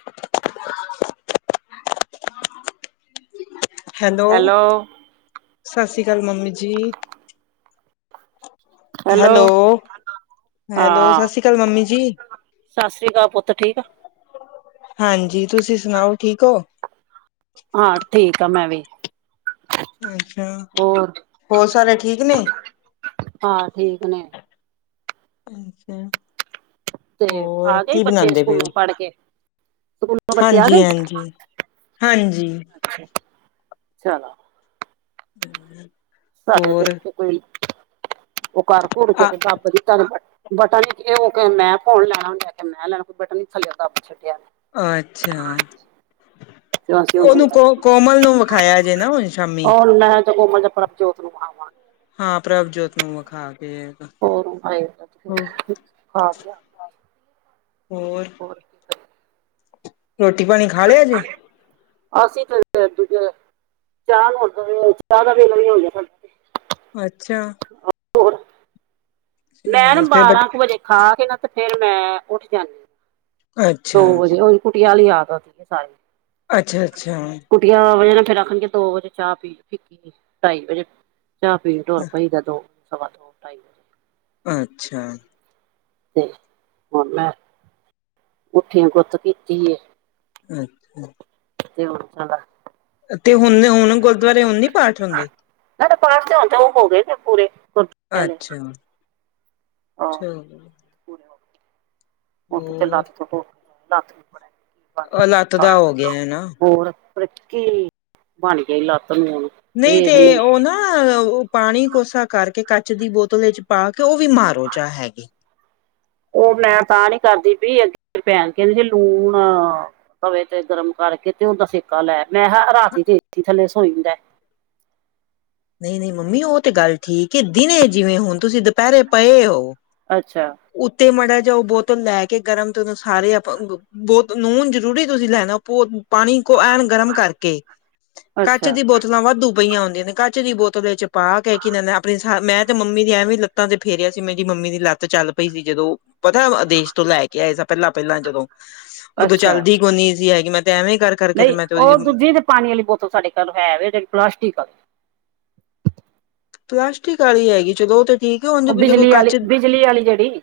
[inaudible] Hello, ਸਤਿ ਸ੍ਰੀ ਅਕਾਲ ਮੰਮੀ ਜੀ ਹੈਲੋ ਹੈਲੋ ਸਤਿ ਹਾਂ ਸ੍ਰੀ ਅਕਾਲ ਮੰਮੀ ਜੀ ਸਤਿ ਸ੍ਰੀ ਅਕਾਲ ਪੁੱਤ ਠੀਕ ਆ ਹਾਂਜੀ ਤੁਸੀਂ ਸੁਣਾਓ ਠੀਕ ਹੋ ਹਾਂ ਠੀਕ ਆ ਮੈਂ ਵੀ ਅੱਛਾ, ਹੋਰ ਹੋਰ ਸਾਰੇ ਠੀਕ ਨੇ ਹਾਂ ਠੀਕ ਨੇ ਅੱਛਾ ਤੇ ਹੋਰ ਆ ਗਏ ਕੀ ਬੱਚੇ ਬਣਾਉਂਦੇ ਸਕੂਲੋਂ ਪੜ੍ਹ ਕੇ, ਸਕੂਲ ਹਾਂਜੀ -ਹਾਂਜੀ, ਹਾਂਜੀ ਚਲੋ ਹਮ ਸਾਡੇ ਤੇ ਉਥੇ ਕੋਈ, ਉਹ ਕਰ ਘੜ ਆ ਕੇ ਤੇ ਬੱਬ ਦੀ ਧਰ ਬਟਨ ਇਹ ਉਹ ਕੇ ਮੈਂ ਫੋਨ ਲੈਣਾ ਆ ਮੈਂ ਲੈਣਾ ਬਟਨ ਥੱਲੇ ਦੱਬ ਛੱਡਿਆ ਅੱਛਾ ਤੇ ਅਸੀਂ ਹੁਣ ਉਹਨੂੰ ਹੁੰਦਾ ਕੋ ਕੋਮਲ ਨੂੰ ਵਿਖਾਇਆ ਜੇ ਨਾ ਹੁਣ ਸ਼ਾਮੀ [unintelligible] ਜੋਤ ਨੂੰ ਹਵਾ ਹਾਂ ਪ੍ਰਭ ਜੋਤ ਨੂੰ ਵਿਖਾ ਕੇ ਹੋਰ ਆਏ ਤੇ ਫਿਰ ਹੋਰ- ਹੋਰ ਰੋਟੀ ਪਾਣੀ ਖਾ ਲਿਆ ਜੇ? [unintelligible] ਅਸੀਂ ਤੇ ਦੂਜੇ ਚਾਹ ਨਾਲ ਚਾਹ ਦਾ ਵੀ ਲੰਗਰ ਹੁੰਦਾ ਨਾ ਅੱਛਾ। ਹੋਰ ਮੈਂ ਨਾ ਫੇਰ ਅੱਛਾ, ਬਾਰਾਂ ਕੁ ਵਜੇ ਖਾ ਕੇ ਨਾ ਤੇ ਫੇਰ ਮੈਂ ਉੱਠ ਜਾਂਣੀ ਹਾਂ। ਦੋ ਵਜੇ ਹੋਹੀ ਕੁਟੀਆਂ ਆਲੀ ਯਾਦ ਆਂਦੀ ਹੈ ਸਾਰੀ। ਅੱਛਾ-ਅੱਛਾ। ਕੁਟੀਆਂ ਵਜੇ ਨਾਲ ਫੇਰ ਆਖਣਗੇ ਦੋ ਵਜੇ ਚਾਹ ਪੀ ਢਾਈ ਵਜੇ ਚਾਹ ਪੀਣ ਟੋਰ ਪਈਦਾ ਦੋ-ਸਵਾਦੋ-ਢਾਈ ਅੱਛਾ। ਤੇ ਹੁਣ ਮੈਂ ਉਠੀ ਹਾਂ ਗੁੱਤ ਕੀਤੀ ਏ। ਹੂੰ। [unintelligible] ਤੇ ਹੁਣ ਹੁਣ ਗੁਰਦੁਆਰੇ ਹੁਣ ਨੀ ਪਾਠ ਹੁੰਦੇ। ਸਾਡੇ ਪਾਠ ਤੇ ਹੁਣ ਤਾਂ ਉਹ ਹੋ ਗਏ ਨੇ ਪੂਰੇ। ਵਾਲੇ ਅੱਛਾ ਹਾਂ ਚ ਪੂਰੇ ਹੋ ਗਏ ਹੋਰ [unintelligible] ਲੱਤ ਦਾ ਗਿਆ ਹੋ ਗਿਆ ਨਾ। ਹੋਰ- ਖਰੇ ਕਿ ਬਣ ਗਿਆ ਈ ਲੱਤ ਨੂੰ ੳਨੂ। ਨਹੀਂ ਤੇ ਉਹ ਨਾ ਪਾਣੀ ਕੋਸਾ ਕਰਕੇ ਕੱਚ ਦੀ ਬੋਤਲ ‌ਦੇ‌ ਵਿੱਚ ਪਾ ਕੇ ਉਹ ਵੀ ਮਾਰੋ ਜਾ ਹੈਗੇ ਉਹ ਮੈਂ ਤਾਂ ਨੀ ਕਰਦੀ ਪਈ ਅੱਗੇ ਮੇਰੀ ਪੈਣ ਕਹਿੰਦੀ ਲੂਣ ਅ ਤਵੇ ਤੇ ਗਰਮ ਕਰਕੇ ਤੇ ਉਹਦਾ ਸੇਕਾ ਲੈ ਮੈਂ ਕਿਹਾ ਰਾਤੀ ਏ ਸੀ ਥੱਲੇ ਸੋਈਦਾ। ਨਹੀਂ-ਨਹੀਂ ਮੰਮੀ ਉਹ ਤੇ ਗੱਲ ਠੀਕ ਏ ਦਿਨੇ ਜਿਵੇਂ ਹੁਣ ਤੁਸੀਂ ਦੁਪਹਿਰੇ ਪਏ ਓ ਅੱਛਾ। ਉੱਤੇ ਮਾੜਾ ਜਿਆ ਉਹ ਬੋਤਲ ਲੈ ਕੇ ਗਰਮ ਤੇ ਉਹਨੂੰ ਸਾਰੇ ਅਪ ਬਹੁਤ ਨੂਨ ਜ਼ਰੂਰੀ ਤੁਸੀਂ ਲੈਣਾ ਭ ਪਾਣੀ ਐਨ ਗਰਮ ਕਰਕੇ ਕੱਚ ਅੱਛਾ ਦੀ ਬੋਤਲਾਂ ਵਾਧੂ ਪਈਆਂ ਹੁੰਦੀਆਂ ਦੀਆਂ ਨੇ ਕੱ ਚ ਦੀ ਬੋਤਲ ਵਿੱਚ ਪਾ ਕੇ ਕਿ ਆਪਣੀ ਮੈਂ ਤੇ ਮੰਮੀ ਦੀ ਐਵੇ ਵੀ ਲੱਤਾਂ ਤੇ ਫੇਰਿਆ ਸੀ ਮੇਰੀ ਮੰਮੀ ਦੀ ਲੱਤ ਚੱਲ ਪਈ ਸੀ ਜਦੋਂ ਪਤਾ ਅਦੇਸ਼ ਤੋਂ ਲੈ ਕੇ ਆਏ ਸ ਪਹਿਲਾਂ-ਪਹਿਲਾਂ ਜਦੋਂ ਉਦੋਂ ਅੱਛਾ ਚੱਲਦੀ ਕੋਨੀ ਸੀ ਹੈਗੀ ਮੈਂ ਤੇ ਐਵੇਂ ਕਰਕੇ ਤੇ ਨਹੀਂ ਮੈਂ ਤੇ ਉਹ ਉਹਦੀ ਦੂਜੀ ਤੇ ਪਾਣੀ ਵਾਲੀ ਬੋਤਲ ਸਾਡੇ ਘਰ ਹੈ ਜਿਹੜੀ ਪਲਾਸਟਿਕ ਪਲਾਸਟਿਕ ਵਾਲੀ ਹੈਗੀ ਚਲੋ ਉਹ ਤਾਂ ਠੀਕ ਏ ਹੁਣ ਉਹ ਜ ਕੋਈ ਬਿਜਲੀ ਵਾਲੀ ਕੱਚ- ਬਿਜਲੀ ਵਾਲੀ ਜਿਹੜੀ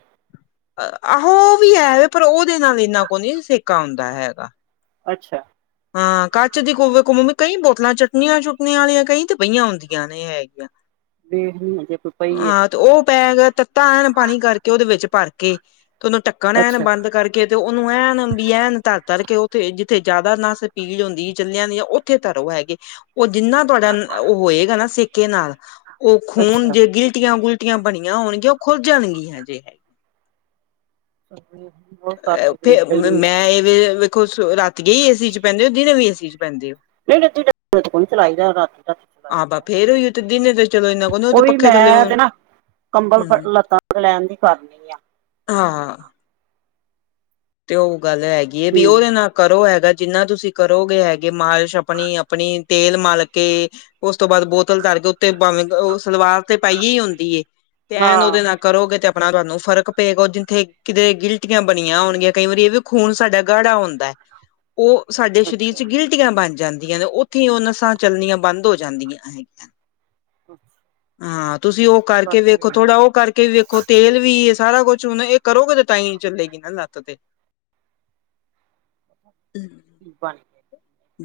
ਆਹੋ ਉਹ ਵੀ ਹੈ ਪਰ ਉਹਦੇ ਨਾਲ ਇੰਨਾ ਕੋਈ ਨੀ ਸੇਕਾ ਆਉਂਦਾ ਹੈਗਾ। ਅੱਛਾ। ਹਾਂ ਕੱਚ ਦੀ ਕੋਮ ਕਈ ਬੋਤਲਾਂ ਚੱਟਣੀਆਂ-ਚੁੱਟਣੀਆਂ ਵਾਲੀਆਂ ਕਈ ਤੇ ਪਈਆਂ ਹੁੰਦੀਆਂ ਨੇ ਇਹ ਹੈਗੀਆਂ। ਬੇਚ-ਬੁਚ ਦਿੰਦੇ ਹਾਂ ਤੇ ਉਹ ਬੈਗ ਤੱਤਾ ਐਨ ਪਾਣੀ ਕਰਕੇ ਉਹਦੇ ਵਿੱਚ ਭਰ ਕੇ ਤੇ ਉਹਨੂੰ ਟੱਕ ਣ ਐਨ ਅੱਛਾ ਬੰਦ ਕਰਕੇ ਕੇ ਤੇ ਉਹਨੂੰ ਐਨ ਵੀ ਐਨ ਤਰ-ਤਰ ਕੇ ਉੱਥੇ ਜਿੱਥੇ ਜ਼ਿਆਦਾ ਨਸ ਪੀੜ ਹੁੰਦੀ ਚੱਲਿਆਂ ਨੀ ਜਾਂ ਉੱਥੇ ਤਰੋ ਹੈਗੇ ਉਹ ਜਿੰਨਾ ਤੁਹਾਡਾ ਉਹ ਹੋਏਗਾ ਨਾ ਸੇਕੇ ਨਾਲ ਉਹ ਖੂਨ ਅੱਛਾ ਜੇ ਗਿਲਟੀਆਂ-ਗੁਲਟੀਆਂ ਬਣੀਆਂ ਹੋਣਗੀਆਂ ਉਹ ਖੁੱਲ ਜਾਣਗੀਆਂ ਜੇ। [inaudible] ਵੇਖ ਫੇਰ ਲੈਣੀ ਆ ਮੈਂ ਇਹਵੇ ਵੇਖੋ ਰਾਤੀ ਗਏ ਹੀ ਏਸੀ ਚ ਬੈਂਦੇ ਹੋ ਦਿਨੇ ਵੀ ਏਸੀ ਚ ਬੈਦੇ ਹੋ। ਨਹੀਂ-ਨਹੀ ਦਿਨੇ-ਦੁਣੇ ਕੋਈ ਨੀ ਚਲਾਈਦਾ ਰਾਤੀ-ਰਾਤੀ। ਆਹ ਫੇਰ ਈਓ ਤੇ ਦਿਨੇ ਤੇ ਚਲੋ ਇੰਨਾ ਕੁ ਨਹੀਂ ਉਹ ਤੇ੍ ਵੀ ਪੱਖੇ ਥੱਲੇ ਮੈਂ ਤੇ ਨਾ ਕੰਬਲ ਹਮ ਲੱਤਾਂ ਤੇ ਲੈਣ ਦੀ ਕਰਨੀ ਆ। ਹਾਂ। ਤੇ ਉਹ ਗੱਲ ਹੈਗੀ ਹੈ, ਵੀ ਉਹਦੇ ਨਾਲ ਕਰੋ ਹੈਗਾ, ਜਿੰਨਾ ਤੁਸੀਂ ਕਰੋਗੇ ਹੈਗੇ ਅਗੇ ਮਾਲਿਸ਼ ਆਪਣੀ ਆਪਣੀ, ਤੇਲ ਮਲ ਕੇ ਉਸ ਤੋਂ ਬਾਅਦ ਬੋਤਲ ਧਰ ਕੇ, ਉੱਤੇ ਬਵੇਂ ਉਹ ਸਲਵਾਰ ਉਤੇ ਪਾਈਏ ਹੀ ਹੁੰਦੀ ਏ, ਤੇ ਐਨ ਹਾਂ ਉਹਦੇ ਨਾਲ ਕਰੋਗੇ ਤੇ ਆਪਣਾ ਤੁਹਾਨੂੰ ਫ਼ਰਕ ਪਏਗਾ, ਜਿੱਥੇ ਕਿਤੇ ਗਿਲਟਿਆਂ ਬਣੀਆਂ ਹੋਣਗੀਆਂ ਕਈ ਵਾਰੀ ਇਹ ਵੀ ਖੂਨ ਸਾਡਾ ਗਾੜਾ ਹੁੰਦਾ ਹੈ, ਉਹ ਸਾਡੇ ਸਰੀਰ ਅੱਛਾ ਚ ਗਿੱਲ ਗਿਲ੍ਹਟਿਆਂ ਆਂ ਬਣ ਜਾਂਦੀਆਂ ਨੇ, ਉੱਥੇ ਹੀ ਉਹ ਨਸਾਂ ਚੱਲਣੀਆਂ ਬੰਦ ਹੋ ਜਾਂਦੀਆਂ ਹੈਗੀਆਂ। ਕੁਛ ਹਾਂ ਤੁਸੀਂ ਉਹ ਕਰਕੇ ਵੇਖੋ, ਥੋੜਾ ਉਹ ਕਰਕੇ ਵੇਖੋ ਤੇਲ ਵੀ ਸਾਰਾ ਕੁਛ, ਹੁਣ ਇਹ ਕਰੋਗੇ ਤੇ ਤਾਂਾਈ ਚੱਲੇਗੀ ਨਾ ਲੱਤ ਤੇ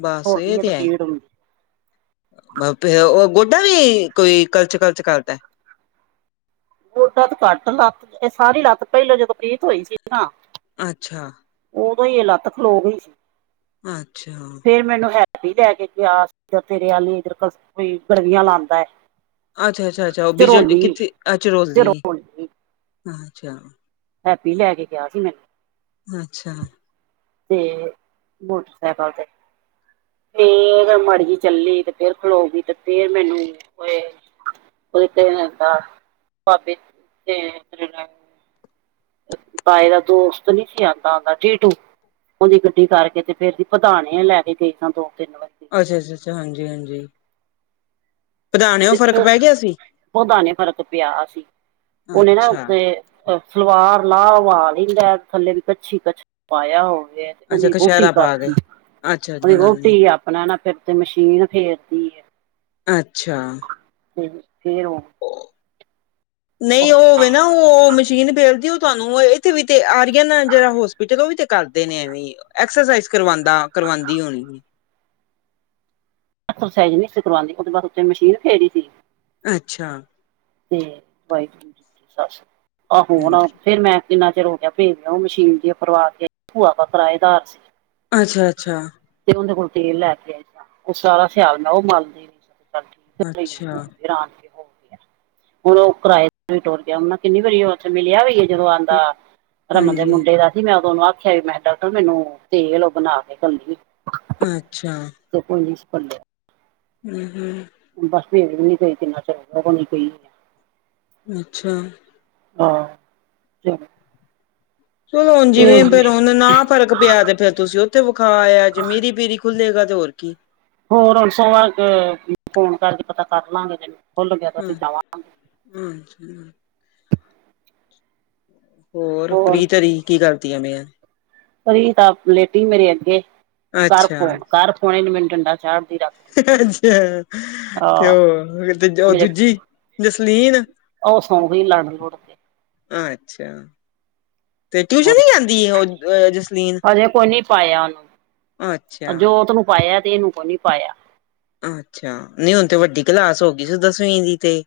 ਬਸ ਇਹ ਤੁਰਨੀ ਆ, ਤੇ ਪੀੜ ਹੁੰਦੀ। ਫੇਰ ਉਹ, ਗੋਡਾ ਵੀ ਕੋਈ ਕਲਚ ਕਲਚ ਕਰਦਾ ਗੋਡਾ ਤੋਂ ਘੱਟ, ਲੱਤ ਇਹ ਸਾਰੀ ਲੱਤ, ਪਹਿਲੋਂ ਜਦੋਂ ਪ੍ਰੀਤ ਹੋਈ ਸੀ ਨਾ ਅੱਛਾ ਉਦੋਂ ਹੀ ਇਹ ਲੱਤ ਖਲੋ ਗਈ ਸੀ। ਅੱਛਾ ਫੇਰ ਮੈਨੂੰ ਹੈਪੀ ਲੈ ਕੇ ਗਯਾ, ਤੇਰੇ ਆਲੀ, ਇਧਰ ਕੋਈ ਗਲਵੀਆਂ ਲਾਉਦਾ ਹੈ ਅੱਛਾ ਅੱਛਾ ਅੱਛਾ ਉਹ ਬੀਜ ਚਰੋਲੀ ਕਿੱਥੇ, ਅੱ ਚਰੋਲੀ ਅੱਛਾ ਹੈਪੀ ਲੈ ਕੇ ਗਿਆ ਸੀ ਮੈਨੂੰ ਅੱਛਾ। ਤੇ ਮੋਟਰਸਾਈਕਲ ਤੇ ਫੇਰ ਮਾੜੀ ਜੀ ਚੱਲੀ, ਤੇ ਫੇਰ ਖਲੋਗੀ, ਤੇ ਫੇਰ ਮੈਨੂੰ [unintelligible] ਪਾਏ ਦਾ ਦੋਸਤ ਨਹੀਂ ਸੀ ਆਉਂਦਾ ਹੋਂਦਾ, ਜੀਟੂ ਉਹਦੀ ਗੱਡੀ ਕਰਕੇ, ਤੇ ਫੇਰ ਦੀ ਪਧਾਨੇ ਲੈ ਕੇ ਗਈ ਤਾਂ ਦੋ ਤਿੰਨ ਵਜੇ ਅੱਛਾ ਅੱਛਾ ਅੱਛਾ ਹਾਂਜੀ ਹਾਂਜੀ ਪਧਾਣਿਓ ਫ਼ਰਕ ਪੈ ਗਿਆ ਸੀ ਓਦਾ ਨਹੀਂ ਫ਼ਰਕ ਪਿਆ ਸੀ, ਉਹਨਾ ਨੇ ਅੱਛਾ ਉੱਤੇ ਸਲਵਾਰ ਲਾਹ ਉ ਲੈਂਦਾ, ਥੱਲੇ ਵੀ ਕੱਛੀ ਕੱਛੀ ਪਾਇਆ ਹੋਵੇ ਅੱਛਾ ਉਹਦੀ ਵੋਟੀ ਕਸ਼ਹਿਰਾ ਪਾ ਕਰਦੀ, ਗਏ ਅੱਛਾ ਉਹਦੀ ਜਨਾਨੀ ਵੋਟੀ ਆਪਣਾ ਨਾ ਫਿਰ ਤੇ ਮਸ਼ੀਨ ਫੇਰਦੀ ਹੈ ਅੱਛਾ। ਫ ਫੇਰ ਉਹ ਉਹ ਨਹੀਂ ਆਪਣਾ ਉਹਵੇ ਨਾ ਉਹ ਮਸ਼ੀਨ ਫੇਲਦੀ, ਉਹ ਤੁਹਾਨੂੰ ਇੱਥੇ ਵੀ ਤੇ ਆ ਜਿਹੜਾ ਹੋਸਪਿਟਲ, ਉਹ ਵੀ ਤੇ ਕਰਦੇ ਨੇ ਐਵੀ, ਐਕਸਰਸਾਈ ਕਰਵਾਉਂਦਾ ਕਰਵਾਉਂਦੀ ਹੋਣੀ ਐਕਸਰਸਾਈਜ਼ ਨਹੀਂ ਸੀ ਕਰਵਾਂਦੀ, ਉਹਦੇ ਬਾਅਦ ਉੱਥੇ ਮਸ਼ੀਨ ਫੇਰੀ ਸੀ ਅੱਛਾ। ਤੇ ਵਾਈਫ ਦੀ ਸੱਸ, ਆਹੋ ਆ ਫਿਰ ਮੈਂ ਕਿੰਨਾ ਚਿਰ ਹੋ ਗਿਆ, ਭੇਜ ਉਹ ਮਸ਼ੀਨ ਜੇ ਪਰਵਾ ਕੇ ਭੂਆ ਦਾ ਕਿਰਾਏਦਾਰ ਸੀ। ਅੱਛਾ ਅੱਛਾ। ਤੇਂ ਉਦੇ ਕੋਲ ਤੇਲ ਲੈ ਕੇ ਉਸ ਦਾ ਸਿਆਲ ਮੈਂ ਉਹ ਮਲਦੀ, ਨ ਚੱਲ ਠੀਕ ਹ ਹੋ ਅੱਛਾ ਗਿਆ ਹੁਣ ਉਹ ਕਿਰਾਏਦਾਰ ਵੀ ਟੁਰ ਗਿਆ, ਉਹ ਕਿੰਨੀ ਵਾਰੀ ਉਹ ਉੱਥੇ ਮਿਲਿਆ ਵੀ ਜਦੋਂ ਆਉਂਦਾ ਰਮਨ ਦੇ ਹਾਂਜੀ ਮੁੰਡੇ ਦਾ ਸੀ, ਮੈਂ ਉਦੋਂਨੂੰ ਆਖਿਆ ਵੀ ਮੈਂ ਕਿਹਾ ਡਾਕਟਰ ਮੈਨੂੰ ਤੇਲ ਔ ਬਣਾ ਕੇ ਕਲਣੀ ਅੱਛਾ [inaudible] ਕੋਈ ਯੂਸ ਪਣ ਹੂ ਹੂ ਬਸ ਭੇੜ ਵੀ ਨੀ ਗਈ ਕਿੰਨਾ ਚਿਰ, ਔ ਦੋ ਦੀ ਗਈ ਹੈ ਅੱਛਾ। ਹਾਂ ਚਲੋੁ ਹੁਣ ਜਿਵੇਂ, ਵੇਖ ਫਿਰ ਉਹ ਨਾ ਫ਼ਰਕ ਪਿਆ ਤੇ ਫਿਰ ਤੁਸੀ ਉਥੇ ਵਿਖਾ ਆਇਆ ਜੇ, ਮੀਰੀ-ਪੀਰੀ ਖੁੱਲੇਗਾ ਤੇ ਹੋਰ ਕੀ। ਹੋਰ, ਹੁਣ ਸੋਮਵਾਰ ਫੋਨ ਕਰਕੇ ਪਤਾ ਕਰਲਾਂਗੇ, ਜੇ ਖੁੱਲ ਗਿਆ ਤਾਂ ਹਾਂ ਅਸੀਂ ਜਾਵਾਂਗੇ। ਅੱਛਾ। ਹੋਰ, ਪ੍ਰੀਤ ਹੋਰੀ ਕੀ ਕਰਦੀਆ ਪਈਆਂ? ਪ੍ਰੀਤ ਆ ਲੇਟੀ ਮੇਰੇ ਅੱਗੇ, ਕਰ ਅੱਛਾ ਫੋਨ, ਕਰ ਫੋਨ, ਏਨ ਮੈਨੂੰ ਡੰਡਾ ਚਾੜਦੀ ਰੱਖ ਅਅਛਛਛਾ। ਤੇ ਉਹ, ਤੇ ਉਹ ਮੇਰੇ ਦੂਜੀ ਜਸਲੀਨ। ਓਵੀ ਲੱੜ-ਲੁੜਦੇ। ਅੱਛਾ। ਤੇ ਟਿਊਸ਼ਨ ਹੋਰ ਨੀ ਜਾਂਦੀ ਉਹ, ਜਸਲੀਨ? ਹਜੇ ਕੋਈ ਨੀ ਪਾਇਆ ਉਹਨੂੰ ਅੱਛਾ। ਜੋਤ ਨੂੰ ਪਾਇਆ ਤੇ, ਇਹਨੂੰ ਕੋ ਨੀ ਪਾਇਆ। ਅੱਛਾ। ਨਹੀ ਹੁਣ ਤੇ ਵੱਡੀ ਕਲਾਸ ਹੋਗੀ ਸੀ, ਦਸਵੀਂ ਦੀ ਤੇ।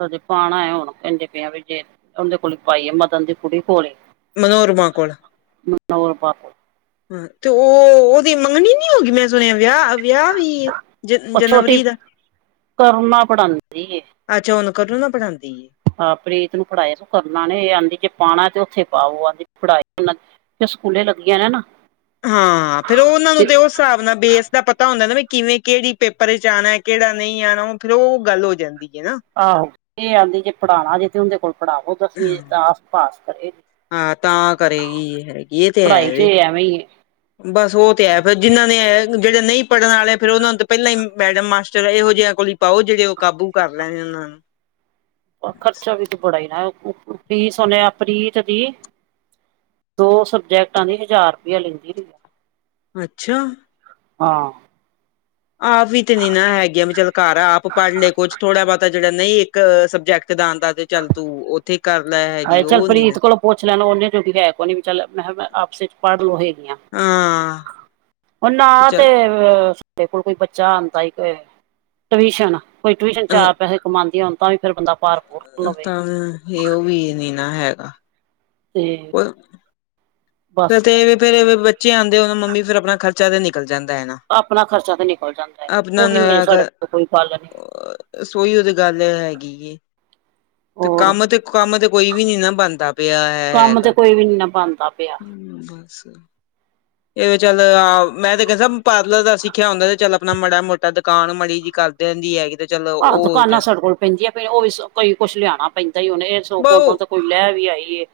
ਕਦੇ ਪਾਣਾ ਐ, ਹੁਣ ਕਹਿੰਦੇ ਪੇ ਆਂ, ਵੀ ਜੇ ਉਹਦੇ ਕੋਲ ਪਾਈਏ, ਮਦਨ ਦੀ ਕੁੜੀ ਕੋਲ। ਮਨੋਹਰਮਾ ਕੋਲ। ਮਨੋਹਰ ਪਾਪਾ ਹੂੰ, ਤੇ ਓਹ ਤੇਰੀ ਮੰਗਣੀ ਨੀ ਹੋਗੀ ਮੈਂ ਸੁਣਿਆ, ਵਿਆਹ, ਵਿਆਹ ਵੀ ਏ ਜਨਵਰੀ ਦਾ? ਤਰਨਾ ਪਢਾਂਦੀ ਏ। ਅੱਛਾ, ਹੁਨ ਕਰੁਣਾ ਪੜ੍ਹਾਂਦੀ ਏ? ਹਾਂ, ਪ੍ਰੀਤ ਨੂੰ ਪੜ੍ਹਾਈਆ ਸੁ ਤਰਣਾ ਨੇ, ਆਂਦੀ ਜੇ ਪਾਣਾ ਤੇ ਉੱਥੇ ਪਾਓ। ਆਂਦੀ ਪੜਾਈਆ ਸਕੂਲੇ ਲੱਗੀਆਂ ਨੇ, ਨਾ। ਹਾਂ, ਫਿਰ ਉਹਨਾਂ ਨੂੰ ਤੇ ਉਸ ਹਿਸਾਬ ਨਾਲ ਬੇਸ ਦਾ ਪਤਾ ਹੁੰਦਾ ਨਾ, ਵੀ ਕਿਵੇਂ, ਕਿਹੜੀ ਪੇਪਰ ਵਿੱਚ ਆਣਾ ਏ। ਕਿਹੜਾ ਨਹੀਂ ਆਣਾ, ਉਹ ਫੇਰ, ਉਹ ਗੱਲ ਹੋ ਜਾਂਦੀ ਹੈ ਨਾ। ਆਹੋ, ਇਹ ਆਂਦੀ ਜੇ ਪੜ੍ਹਾਣਾ ਜੇ, ਤੇ ਉਹੰਦੇ ਕੋਲ ਪੜ੍ਹਾਵੋ ਦਸਵੀਂ, ਦਸ ਪਾਸ ਕਰੇ। ਹਾਂ, ਤਾਂ ਕਰੇਗੀ ਹੈਗੀ, ਇਹ ਤੇ ਪੜਾਈ ਹੈਵੇ। ਐਵੇਂ ਹੀ ਹੈ ਬਸ, ਉਹ ਤੇ ਹੈ ਫਿਰ, ਜਿੰਨਾ ਨੇ, ਜਿਹੜੇ ਨਹੀਂ ਪੜ੍ਹਨ ਵਾਲੇ, ਫਿਰ ਉਹਨਾਂ ਨੂੰ ਤਾਂ ਪਹਿਲਾਂ ਹੀ ਮੈਡਮ, ਮਾਸਟਰ ਇਹੋ ਜਿਹਾ ਕੋਲ ਹੀ ਪਾਓ, ਜਿਹੜੇ ਉਹ ਕਾਬੂ ਕਰ ਲੈਣ ਓਹਨਾਂ ਨੂੰ। [inaudible] ਓਰ ਖਰਚਾ ਵੀ ਤੇ ਬੜਾ ਏਨਾ, ਫੀਸ ਓਹਨੇ ਆ ਪ੍ਰੀਤ ਦੀ ਦੋ ਸਬਜੈਕਟਾਂ ਦੀ ਹਜ਼ਾਰ ਰੁਪਇਆ ਲੈਂਦੀ ਰਹੀ। ਅੱਛਾ! ਹਾਂ। ਆਪ ਵੀ ਤੇ ਨੀ ਨਾ ਹੈਗੀਆਂ, ਵੀ ਚੱਲ ਘਰ ਆਪ ਪੜ੍ਹ ਲਏ ਕੁਝ, ਥੋੜਾ-ਬਹੁਤਾ ਜਿਹੜਾ ਨਹੀਂ ਇੱਕ ਸਬਜੈਕਟ ਦੇ ਆਂਦਾ ਤੇ ਚੱਲ ਤੂੰ, ਉੱਥੇ ਕਰਲੈ। ਹਾਏ ਚੱਲ ਪ੍ਰੀਤ ਕੋਲੋਂ ਪੁੱਛ ਲੈਣ ਉਹਨੇ ਜੋਗੀ ਹੈ ਕੋਨੀ, ਵੀ ਚੱਲ 'ਮੈਂ'ਕਿਹਾ ਆਪਸੇ'ਚ ਪੜ੍ਹ ਲਓ ਹੇਗੀਆਂ। ਹਾਂ। ਉਹ ਨਾ ਤੇ ਚੱਲ ਅ ਸਾਡੇ ਕੋਲ ਕੋਈ ਬੱਚਾ ਆਂਦਾ ਏ, ਟਊਸ਼ਨ। ਕੋਈ ਟਿਊਸ਼ਨ ਅ ਚਾਰ ਪੈੇਹੇ ਕਮਾਂਦੀਆਂ ਹੋਣ, ਤਾਂ ਵੀ ਫਿਰ ਬੰਦਾ ਪਾਰ ਪੂਰ ਲਵੇ ਤਾਂ ਹੇ, ਓਵੀ ਨੀ, ਨਾ ਹੈਗਾ। ਤੇ ਫਿਰ ਬਸ ਤੇ ਏਵੇ ਫੇਰ ਬੱਚੇ ਆਂਦੇ, ਉਹ ਮੰਮੀ ਫਿਰ ਆਪਣਾ ਖਰਚਾ ਤੇ ਨਿਕਲ ਜਾਂਦਾ ਏ ਨਾ। ਆਪਣਾ ਖਰਚਾ ਤੇ ਨਿਕਲ ਜਾਂਦਾ ਏ, ਆਪਣਾ ਉਹ ਵੀ ਨੀ ਹਜੇ ਸਾਡੇ ਕੋਲ ਕੋਈ ਪਾਲਨ ਸੋਈ ਉਹਦੀ ਗੱਲ ਹੈਗੀ ਏ। ਤੇ ਹੋਰ ਕੰਮ ਤੇ, ਕੰਮ ਤੇ ਕੋਈ ਵੀ ਨੀ ਨਾ ਬਣਦਾ ਪਿਆ ਹੈ, ਹੈ। ਮਤਲਬ, ਕੋਈ ਵੀ ਨੀ ਨਾ ਬਣਦਾ ਪਿਆ। ਹੂੰ, ਬਸ। ਇਹ ਚੱਲ, ਆ 'ਮੈਂ'ਤੇ ਕਹਿੰਦਾ ਪਾਰਲਰ ਦਾ ਸਿੱਖਿਆ ਹੁੰਦਾ ਤੇ ਚੱਲ ਆਪਣਾ ਮਾੜਾ ਮ੍ਹੋਟਾ ਕਾਣ ਮਾੜੀ ਜੀ, ਕਰ ਦੇਂਦੀ ਹੈਗੀ। ਤੇ ਚੱਲ ਆਹ ਉਹ ਦੁਕਾਨਾਂ ਸਾਡੇ ਕੋਲ ਭੈਣਜੀ ਆ ਫਿਰ ਓ ਵੀ ਕਈ ਕੁਛ ਲਿਆਉਣਾ ਪੈਂਦਾ ਇ ਹੁਣ ਏ ਸੁਖ ਬਹੁ ਕੋਈ ਲੈ ਵੀ ਆਈ ਏ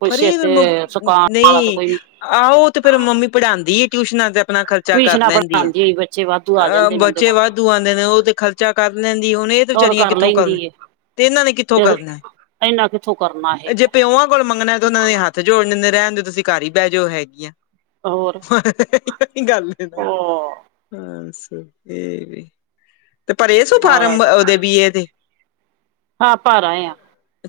ਕੋਈ ਸਿਰ ਫਰੀ, ਤੇ ਸੁਕਾਉਣ ਵਾਲਾ ਤੇ ਨਹੀਂ ਕੋਈ ਆਹ ਓ ਤੇ ਫਿਰ ਮੰਮੀ ਪੜ੍ਹਾਉਂਦੀ ਟਿਊਸ਼ਨਾਂ ਤੇ ਆਪਣਾ ਖਰਚ ਖਰਚਾ ਕਰ ਟਿਊਸ਼ਨਾਂ ਲੈਂਦੀ ਹੈ, ਪੜ੍ਹਾਉਂਦੀ ਹੋਈ ਬੱਚੇ ਵਾਧੂ ਆ ਅਹ ਜਾਂਦੇ ਨੇ ਉਹਦੇ ਬੱਚੇ ਕੋਲ ਤੇ ਵਾਧੂ ਆਉਂਦੇ ਨੇ ਉਹ ਤੇ ਖਰਚਾ ਕਰ ਲੈਂਦੀ ਏ ਹੁਣ ਇਹ ਉਹ ਤਾਂ ਵਿਚਾਰੀਆਂ ਕਰ ਕਿੱਥੋਂ ਲੈਂਦੀ ਕਰਨ, ਏ ਤੇ ਇਹਨਾਂ ਨੇ ਕਿੱਥੋਂ ਤੇ ਕਰਨਾ, ਇੰਨਾ ਕਿੱਥੋਂ ਕਰਨਾ ਜੇ ਹੈਗਾ ਪਿਉਾਂ ਕੋਲ ਮੰਗਣਾ ਤੇ ਉਹਨਾਂ ਨੇ ਹੱਥ ਜੋੜ ਦਿੰਦੇ, ਰਹਿਣ ਦੇ ਤੁਸੀਂ ਘਰ ਹੀ ਬਹਿ ਜਾਓ ਹੈਗੀਆ ਹੋਰ ਹਾ ਹਾ ਹਾਹਾ ਹੀ ਪਕੀ ਗਲ ਏ ਨਾ, ਉਹ ਹੱਸ ਇਹ ਵੀ ਤੇ ਭਰੇ ਸੀ ਫਾਰਮ ਅ ਮਹਾਰਾਜ ਉਹਦੇ ਬੀਏ ਦੇ ਹਾਂ ਭਰ ਆਏ ਹਾਂ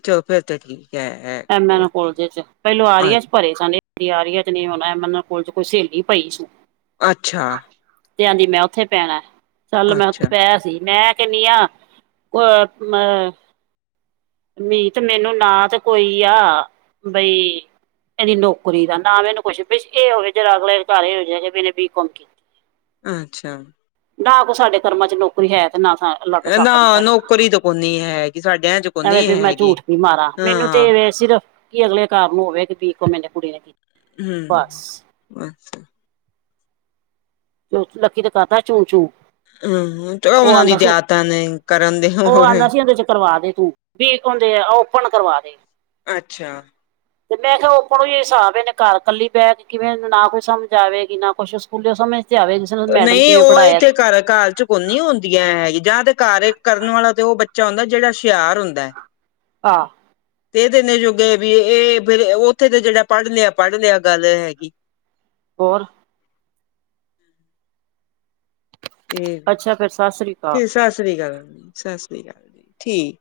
ਚਲੋ ਫੇਰ ਤਾਂ ਠੀਕ ਹੈ, ਹੈ ਐਮ ਐ ਕਾਲਜ 'ਚ, ਪਹਿਲਾ ਆਰੀਆ 'ਚ ਭਰੇ ਸਾਡੇ ਕਹਿੰਦੀ ਆਰੀਆ 'ਚ ਨਹੀ ਹੋਣਾ, ਐਮ ਐ ਕਾਲਜ 'ਚ ਕੋਈ ਸਹੇਲੀ ਪਈ ਸੀ ਅੱਛਾ ਤੇ ਆਉਂਦੀ ਮੈਂ ਉੱਥੇ ਪੈਣਾ, ਚੱਲ ਮੈਂ ਉੱਥੇ ਅੱਛਾ ਪੈ ਸੀ ਮੈਂ ਕਹਿੰਨੀ ਆ ਅ ਮੇ, ਮੀਤ ਮੈਨੂੰ ਨਾ ਤੇ ਕੋਈ ਆ, ਬਈ ਇਹਦੀ ਨੌਕਰੀ ਦਾ ਨਾ ਮੈਨੂੰ ਕੁੱਛ ਵੀ ਇਹ ਹੋਵੇ ਜਰਾ ਅਗਲੇ ਘਰ ਇਹ ਹੋ ਜਾਵੇ ਵੀ ਇਹਨੇ ਬੀਕੌਮ ਕੀਤੀ ਅੱਛਾ ਨਾ ਕੋਈ ਸਾਡੇ ਕਰਮਾਂ 'ਚ ਨੌਕਰੀ ਹੈ ਤੇ ਨਾ ਲੱਗ ਸਕਦੀ ਨਾ ਸਾਡੀ, ਨੌਕਰੀ ਤਾਂ ਕੋਨੀ ਹੈਗੀ ਸਾਡਿਆਂ ਚ ਐਵੇਂ ਕੋਨੀ ਵੀ ਮੈਂ ਹੈਗੀ ਝੂਠ ਵੀ ਮਾਰਾ ਹਾਂ ਏ ਸਿਰਫ, ਕੀ ਅਗਲੇ ਘਰ ਨੂੰ ਹੋਵੇ ਕਿ ਵੀਕੋਮ ਏਨੇ ਕੁੜੀ ਨੇ ਕੀਤੀ ਹਮ, ਬਸ ਅਛਾ ਲੱਕੀ ਤੇ ਕਰਦਾ ਏ ਚੂੰ -ਚੂੰ ਹਮ ਚਲੋ ਉਹ ਉਹਨਾਂ ਦੀ ਆਉਂਦਾ ਤੇ ਸੀ, ਆਦਤਾਂ ਨੇ ਕਰਨ ਦੇ ਉਹ ਹੋਰ ਆਉਂਦਾ ਸੀ ਇਹਦੇ 'ਚ ਕਰਵਾ ਦੇ ਤੂੰ ਵੀਕੋਮ ਦੇ ਆ ਓਪਨ ਕਰਵਾ ਦੇ ਅੱਛਾ ਤੇ ਮੈਂ ਕਿਹਾ ਉਪਨ ਹੀ ਹਿਸਾਬ ਨੇ ਘਰ ਕੱਲੀ ਬਹਿ ਕੇ ਕਿਵੇਂ ਨਾ ਕੋਈ ਸਮਝ ਆਵੇਗੀ ਨਾ ਕੁਛ ਸਕੂਲੇ ਸਮਝ [inaudible] ਨਹੀਂ ਕਿਵੇਂ ਉਹ ਪੜ੍ਹਾਇਆ ਇੱਥੇ ਘਰ, ਘਰ ਚੁ ਹੁਣ ਨੀ ਹੁੰਦੀਆਂ ਹੈਗੀ, ਜਾਂ ਤੇ ਘਾਰ ਕਰਨ ਵਾਲਾ ਤੇ ਉਹ ਬੱਚਾ ਹੁੰਦਾ ਜਿਹੜਾ ਸ਼ਿਆਰ ਹੁੰਦਾ ਐ। ਆ ਤੇ ਜਿੰਨੇ ਜੋੁਗੇ ਵੀ ਇਹ ਫਿਰ ਉੱਥੇ ਤੇ ਜਿਹੜਾ ਪੜ੍ਹ ਲਿਆ ਪੜ੍ਹ ਗੱਲ ਹੈਗੀ ਹੋਰ ਇਹ, ਅੱਛਾ ਫਿਰ ਸਤਿ ਸ੍ਰੀ ਅਕਾਲ ਫਿਰ ਸਤਿ ਸ੍ਰੀ ਅਕਾਲ ਸਤਿ ਸ੍ਰੀ ਅਕਾਲ ਜੀ, ਠੀਕ